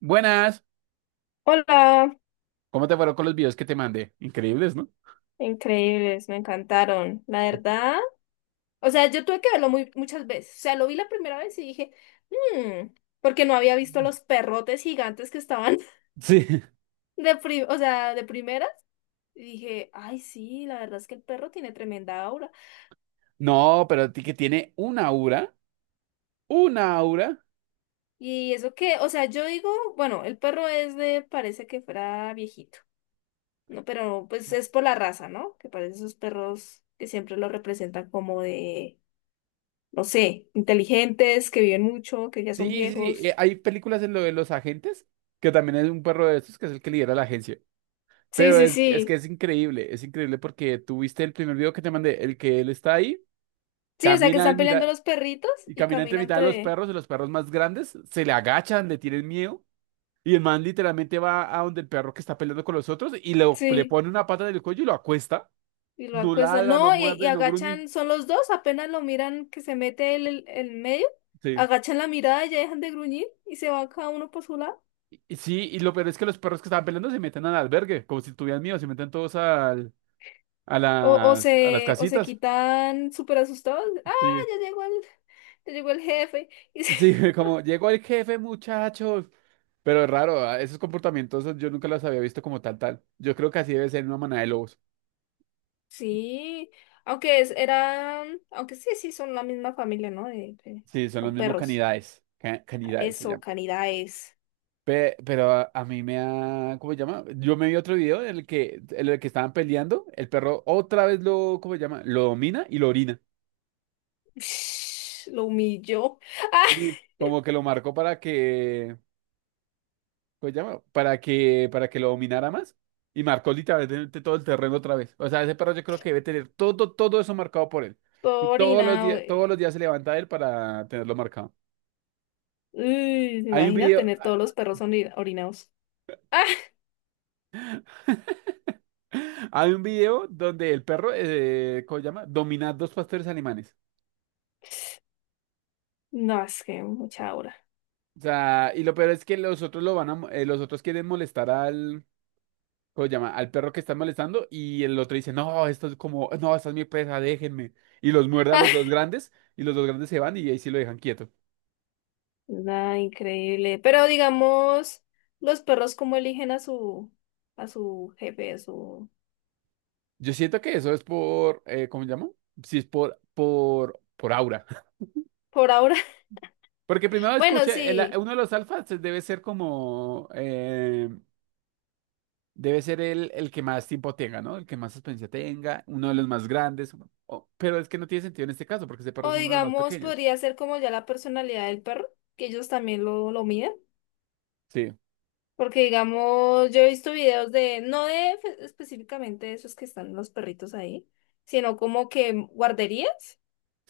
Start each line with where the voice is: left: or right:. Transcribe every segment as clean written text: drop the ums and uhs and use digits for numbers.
right: Buenas,
left: Hola,
right: ¿cómo te fueron con los videos que te mandé? Increíbles, ¿no?
left: increíbles, me encantaron. La verdad, o sea, yo tuve que verlo muy, muchas veces. O sea, lo vi la primera vez y dije, "Mm", porque no había visto los perrotes gigantes que estaban
right: Sí.
left: o sea, de primeras. Y dije, ay, sí, la verdad es que el perro tiene tremenda aura.
right: No, pero ti que tiene una aura, una aura.
left: Y eso que, o sea, yo digo, bueno, el perro es de, parece que fuera viejito, ¿no? Pero pues es por la raza, ¿no? Que parece esos perros que siempre lo representan como de no sé, inteligentes, que viven mucho, que ya son
right: Sí, sí, sí.
left: viejos.
right: Hay películas en lo de los agentes, que también es un perro de estos, que es el que lidera la agencia.
left: Sí,
right: Pero
left: sí,
right: es que
left: sí.
right: es increíble porque tú viste el primer video que te mandé, el que él está ahí,
left: Sí, o sea, que
right: camina en
left: están peleando
right: mitad,
left: los perritos
right: y
left: y
right: camina entre
left: caminan
right: mitad de los
left: entre...
right: perros, y los perros más grandes se le agachan, le tienen miedo, y el man literalmente va a donde el perro que está peleando con los otros y le
left: Sí,
right: pone una pata del cuello y lo acuesta.
left: y lo
right: No
left: acuestan.
right: ladra, no
left: No, y
right: muerde, no gruñe.
left: agachan, son los dos, apenas lo miran que se mete el medio,
right: Sí.
left: agachan la mirada, ya dejan de gruñir y se va cada uno por su lado.
right: Y sí, y lo peor es que los perros que estaban peleando se meten al albergue, como si estuvieran míos, se meten todos al, a
left: O, o
right: las, a las
left: se, o se
right: casitas.
left: quitan súper asustados. Ah,
right: Sí.
left: ya llegó ya llegó el jefe. Y se-
right: Sí, como llegó el jefe, muchachos. Pero es raro, ¿ah? Esos comportamientos yo nunca los había visto como tal, tal. Yo creo que así debe ser en una manada de lobos.
left: Sí, eran, aunque sí, sí, son la misma familia, ¿no? De-
right: Sí, son los
left: son
right: mismos
left: perros.
right: canidades. Canidades se
left: Eso,
right: llaman.
left: Canidaes.
right: Pero a mí me ha, ¿cómo se llama? Yo me vi otro video en el que estaban peleando, el perro otra vez lo, ¿cómo se llama? Lo domina y lo orina.
left: Ush, lo humilló. ¡Ah!
right: Sí, como que lo marcó para que, pues llama, para que lo dominara más. Y marcó literalmente todo el terreno otra vez. O sea, ese perro yo creo que debe tener todo eso marcado por él. Y
left: Todo orinado.
right: todos los días se levanta él para tenerlo marcado.
left: Uy,
right: Hay un
left: imagina
right: video,
left: tener todos los perros orinados. ¡Ah!
right: hay un video donde el perro, ¿cómo se llama? Domina dos pastores alemanes.
left: No, es que mucha hora.
right: O sea, y lo peor es que los otros lo van a, mo- los otros quieren molestar al, ¿cómo se llama? Al perro que están molestando y el otro dice, no, esto es como, no, esta es mi presa, déjenme. Y los muerde a
left: ¡Ah!
right: los dos grandes y los dos grandes se van y ahí sí lo dejan quieto.
left: Nada, increíble. Pero digamos, los perros cómo eligen a su jefe, a su...
right: Yo siento que eso es por, ¿cómo se llama? Sí, es por aura.
left: Por ahora.
right: Porque primero
left: Bueno,
right: escuché,
left: sí.
right: uno de los alfas debe ser como, debe ser el que más tiempo tenga, ¿no? El que más experiencia tenga, uno de los más grandes. Pero es que no tiene sentido en este caso porque ese perro
left: O
right: es uno de los más
left: digamos,
right: pequeños.
left: podría ser como ya la personalidad del perro, que ellos también lo miden.
right: Sí,
left: Porque digamos, yo he visto videos de, no de fe- específicamente de esos que están los perritos ahí, sino como que guarderías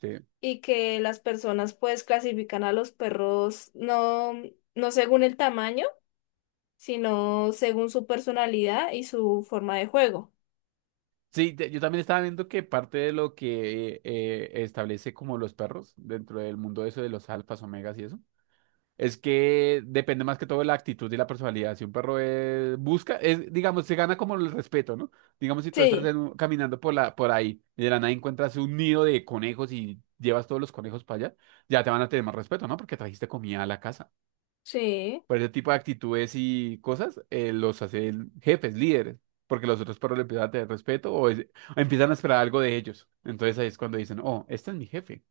right: sí.
left: y que las personas pues clasifican a los perros no, no según el tamaño, sino según su personalidad y su forma de juego.
right: Sí, yo también estaba viendo que parte de lo que establece como los perros dentro del mundo eso de los alfas, omegas y eso, es que depende más que todo de la actitud y la personalidad. Si un perro busca, digamos, se gana como el respeto, ¿no? Digamos, si tú estás
left: Sí,
right: caminando por ahí y de la nada encuentras un nido de conejos y llevas todos los conejos para allá, ya te van a tener más respeto, ¿no? Porque trajiste comida a la casa.
left: sí.
right: Por ese tipo de actitudes y cosas, los hace jefes, líderes, porque los otros perros le empiezan a tener respeto o empiezan a esperar algo de ellos. Entonces ahí es cuando dicen, oh, este es mi jefe.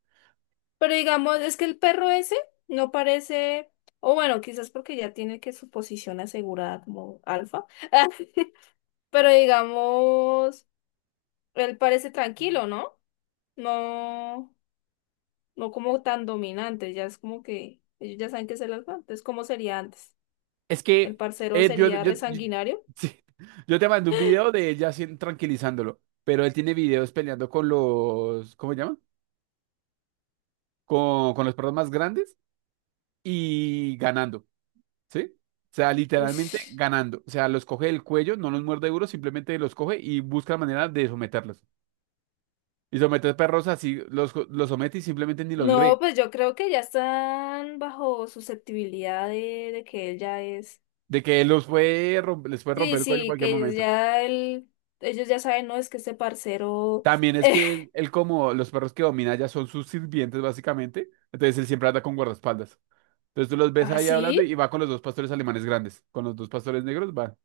left: Pero digamos, es que el perro ese no parece, o bueno, quizás porque ya tiene que su posición asegurada como alfa, pero digamos, él parece tranquilo, ¿no? No, no como tan dominante, ya es como que ellos ya saben que es el alfa, entonces, ¿cómo sería antes?
right: Es
left: ¿El
right: que
left: parcero
right: eh, yo,
left: sería
right: yo, yo,
left: resanguinario?
right: sí, yo te mandé un video de ella así tranquilizándolo, pero él tiene videos peleando con los, ¿cómo se llama? Con los perros más grandes y ganando, ¿sí? O sea, literalmente
left: Ush.
right: ganando. O sea, los coge del cuello, no los muerde duro, simplemente los coge y busca la manera de someterlos. Y someter perros así, los somete y simplemente ni los ve.
left: No, pues yo creo que ya están bajo susceptibilidad de que él ya es.
right: De que él los puede les puede
left: Sí,
right: romper el cuello en
left: sí,
right: cualquier
left: que
right: momento.
left: ya el, ellos ya saben, no, es que este parcero.
right: También es que él, él como los perros que domina ya son sus sirvientes, básicamente. Entonces él siempre anda con guardaespaldas. Entonces tú los ves
left: ¿Ah,
right: ahí hablando
left: sí?
right: y va con los dos pastores alemanes grandes. Con los dos pastores negros va.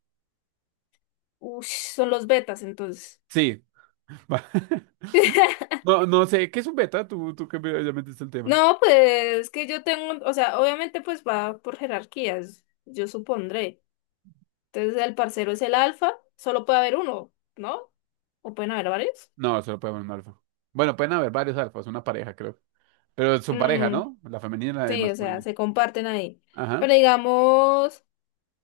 left: Ush, son los betas entonces.
right: Sí, va. No, no sé, ¿qué es un beta? Tú que ya metiste el tema.
left: No, pues que yo tengo, o sea, obviamente pues va por jerarquías, yo supondré. Entonces el parcero es el alfa, solo puede haber uno, ¿no? ¿O pueden haber varios?
right: No, solo puede haber un alfa. Bueno, pueden haber varios alfas, una pareja, creo. Pero son pareja,
left: Mm,
right: ¿no? La femenina y la
left: sí, o sea,
right: masculina.
left: se comparten ahí.
right: Ajá.
left: Pero digamos.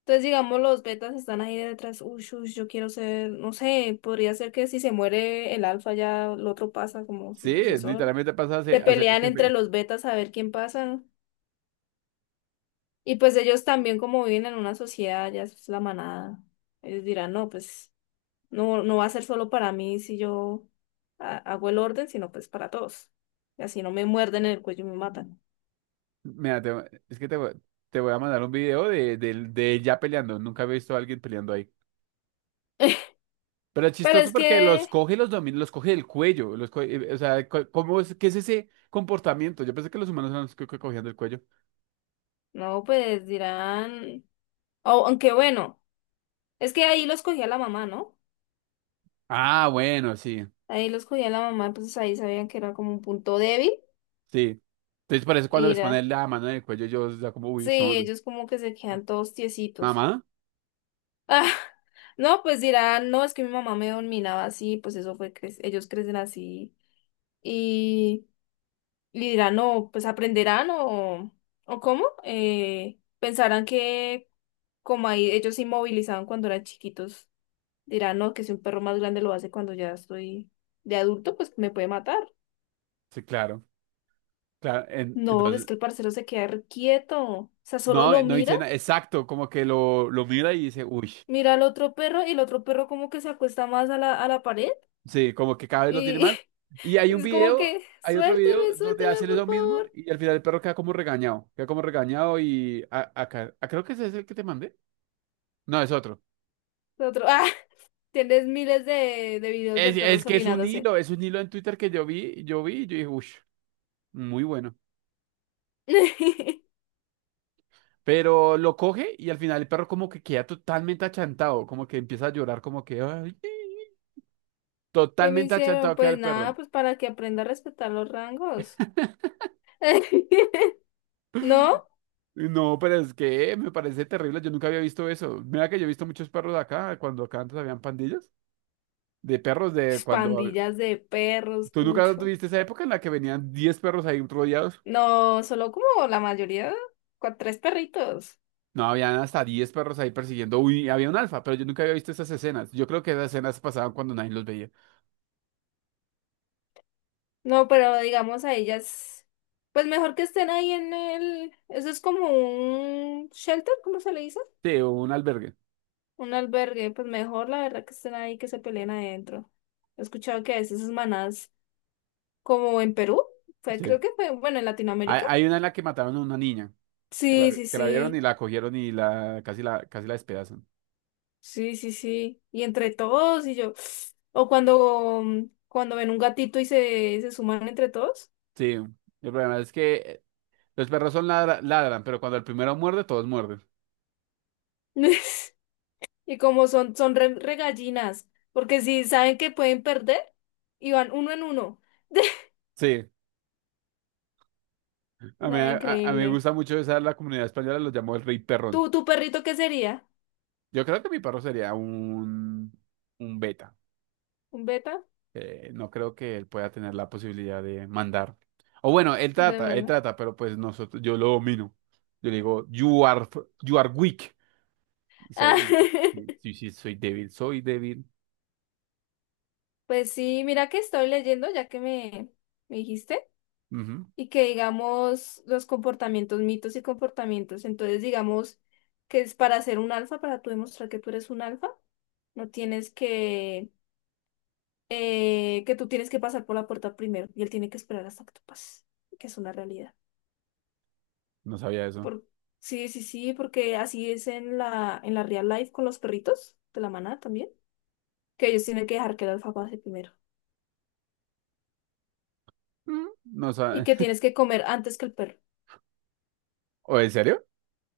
left: Entonces, digamos, los betas están ahí detrás. Uy, uy, yo quiero ser, no sé, podría ser que si se muere el alfa ya el otro pasa como
right: Sí,
left: su
right: es
left: sucesor.
right: literalmente pasa a
left: Se
right: ser, a ser el
left: pelean
right: jefe.
left: entre los betas a ver quién pasa. Y pues ellos también como viven en una sociedad, ya es la manada. Ellos dirán, no, pues no, no va a ser solo para mí si yo hago el orden, sino pues para todos. Y así no me muerden en el cuello y me matan.
right: Mira, te, es que te voy a mandar un video de ella peleando. Nunca he visto a alguien peleando ahí. Pero es
left: Pero
right: chistoso
left: es
right: porque los
left: que,
right: coge y los domina, los coge del cuello. O sea, ¿cómo es, qué es ese comportamiento? Yo pensé que los humanos eran los que cogían del cuello.
left: no, pues dirán, o aunque bueno, es que ahí los cogía la mamá, ¿no?
right: Ah, bueno, sí,
left: Ahí los cogía la mamá, pues ahí sabían que era como un punto débil.
right: sí. Entonces por eso cuando
left: Y
right: les ponen
left: era,
right: la mano en el cuello, yo ya como, uy,
left: sí,
right: son.
left: ellos como que se quedan todos tiesitos.
right: ¿Mamá?
left: Ah, no, pues dirán, no, es que mi mamá me dominaba así, pues eso fue, ellos crecen así. Y, y dirán, no, pues aprenderán o cómo. Pensarán que como ahí ellos se inmovilizaban cuando eran chiquitos, dirán, no, que si un perro más grande lo hace cuando ya estoy de adulto, pues me puede matar.
right: Sí, claro. Claro.
left: No, es que el parcero se queda re quieto. O sea, solo
right: No,
left: lo
right: no
left: mira,
right: dice nada. Exacto, como que lo mira y dice, uy.
left: mira al otro perro y el otro perro como que se acuesta más a la pared
right: Sí, como que cada vez lo tiene
left: y
right: mal. Y hay un
left: es como
right: video,
left: que,
right: hay otro
left: suélteme,
right: video donde
left: suélteme,
right: hace
left: por
right: lo mismo
left: favor.
right: y al final el perro queda como regañado. Queda como regañado y acá, creo que ese es el que te mandé. No, es otro.
left: El otro, ah, tienes miles de videos de
right: Es
left: perros
right: que
left: orinándose.
right: es un hilo en Twitter que yo vi y yo dije, uff, muy bueno.
left: ¿Qué
right: Pero lo coge y al final el perro como que queda totalmente achantado, como que empieza a llorar, como que "Ay", sí".
left: me
right: Totalmente
left: hicieron?
right: achantado queda
left: Pues
right: el
left: nada,
right: perro.
left: pues para que aprenda a respetar los rangos. ¿No?
right: Y no, pero es que me parece terrible, yo nunca había visto eso. Mira que yo he visto muchos perros acá, cuando acá antes habían pandillas. De perros de
left: Pues,
right: cuando.
left: pandillas de perros,
right: ¿Tú nunca
left: cucho.
right: tuviste esa época en la que venían 10 perros ahí rodeados?
left: No, solo como la mayoría, tres perritos.
right: No, habían hasta 10 perros ahí persiguiendo. Uy, había un alfa, pero yo nunca había visto esas escenas. Yo creo que esas escenas pasaban cuando nadie los veía.
left: No, pero digamos a ellas, pues mejor que estén ahí en el, eso es como un shelter, ¿cómo se le dice?
right: Sí, o un albergue.
left: Un albergue, pues mejor la verdad que estén ahí, que se peleen adentro. He escuchado que a veces esas manadas, como en Perú, fue,
right: Sí.
left: creo que fue, bueno, en
right: Hay,
left: Latinoamérica.
right: hay una en la que mataron a una niña. Que la,
left: Sí, sí,
right: que la vieron y
left: sí,
right: la cogieron y la casi la despedazan.
left: sí, sí, sí. Y entre todos y yo, o cuando, cuando ven un gatito y se suman entre todos.
right: Sí. El problema es que los perros son ladran, pero cuando el primero muerde, todos muerden.
left: Y como son, son re, re gallinas, porque si saben que pueden perder, y van uno en uno.
right: Sí. A mí,
left: Nada,
right: a, a mí me
left: increíble.
right: gusta mucho esa, la comunidad española los llamó el rey perrón.
left: ¿Tú, tu perrito qué sería?
right: Yo creo que mi perro sería un beta.
left: ¿Un beta?
right: No creo que él pueda tener la posibilidad de mandar. O bueno,
left: De
right: él
left: mano.
right: trata, pero pues nosotros, yo lo domino. Yo le digo, you are weak. Y se-
left: Ah,
right: y- sí, sí, sí, soy débil, soy débil.
left: pues sí, mira que estoy leyendo, ya que me dijiste,
right: Ujú.
left: y que digamos los comportamientos, mitos y comportamientos. Entonces, digamos que es para ser un alfa, para tú demostrar que tú eres un alfa, no tienes que tú tienes que pasar por la puerta primero y él tiene que esperar hasta que tú pases, que es una realidad.
right: No sabía eso.
left: Por... Sí, sí, sí, porque así es en la real life con los perritos de la manada también, que ellos tienen que dejar que el alfa pase primero
right: Mm. No
left: y
right: sabe.
left: que tienes que comer antes que el perro.
right: ¿O en serio?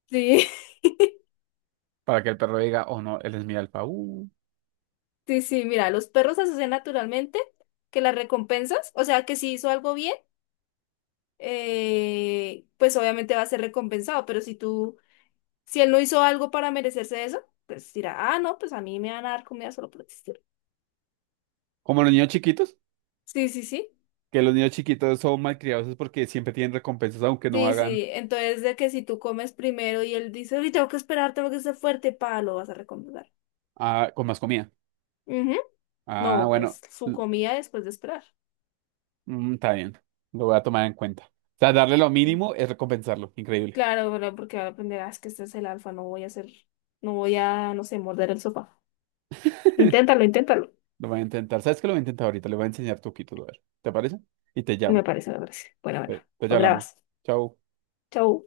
left: Sí,
right: Para que el perro diga, oh no, él es mi alfa.
left: sí, sí, mira, los perros hacen naturalmente que las recompensas, o sea, que si hizo algo bien, pues obviamente va a ser recompensado, pero si tú, si él no hizo algo para merecerse eso, pues dirá, ah, no, pues a mí me van a dar comida solo por existir.
right: Como los niños chiquitos,
left: Sí, sí, sí.
right: que los niños chiquitos son malcriados es porque siempre tienen recompensas, aunque no
left: Sí,
right: hagan
left: sí. Entonces, de que si tú comes primero y él dice, uy, tengo que esperar, tengo que ser fuerte, pa, lo vas a recomendar.
right: con más comida.
left: Ujú.
right: Ah,
left: No,
right: bueno.
left: pues su comida después de esperar.
right: Está bien, lo voy a tomar en cuenta. O sea, darle lo
left: Sí.
right: mínimo es recompensarlo. Increíble.
left: Claro, bueno, porque ahora aprenderás que este es el alfa, no voy a hacer, no voy a, no sé, morder el sofá. Inténtalo, inténtalo.
right: Lo voy a intentar. ¿Sabes qué? Lo voy a intentar ahorita. Le voy a enseñar truquitos, a ver. ¿Te parece? Y te
left: Me
right: llamo.
left: parece, me parece. Bueno, bueno,
right: Pues ya
left: lo
right: hablamos.
left: grabas.
right: Chao.
left: Chau.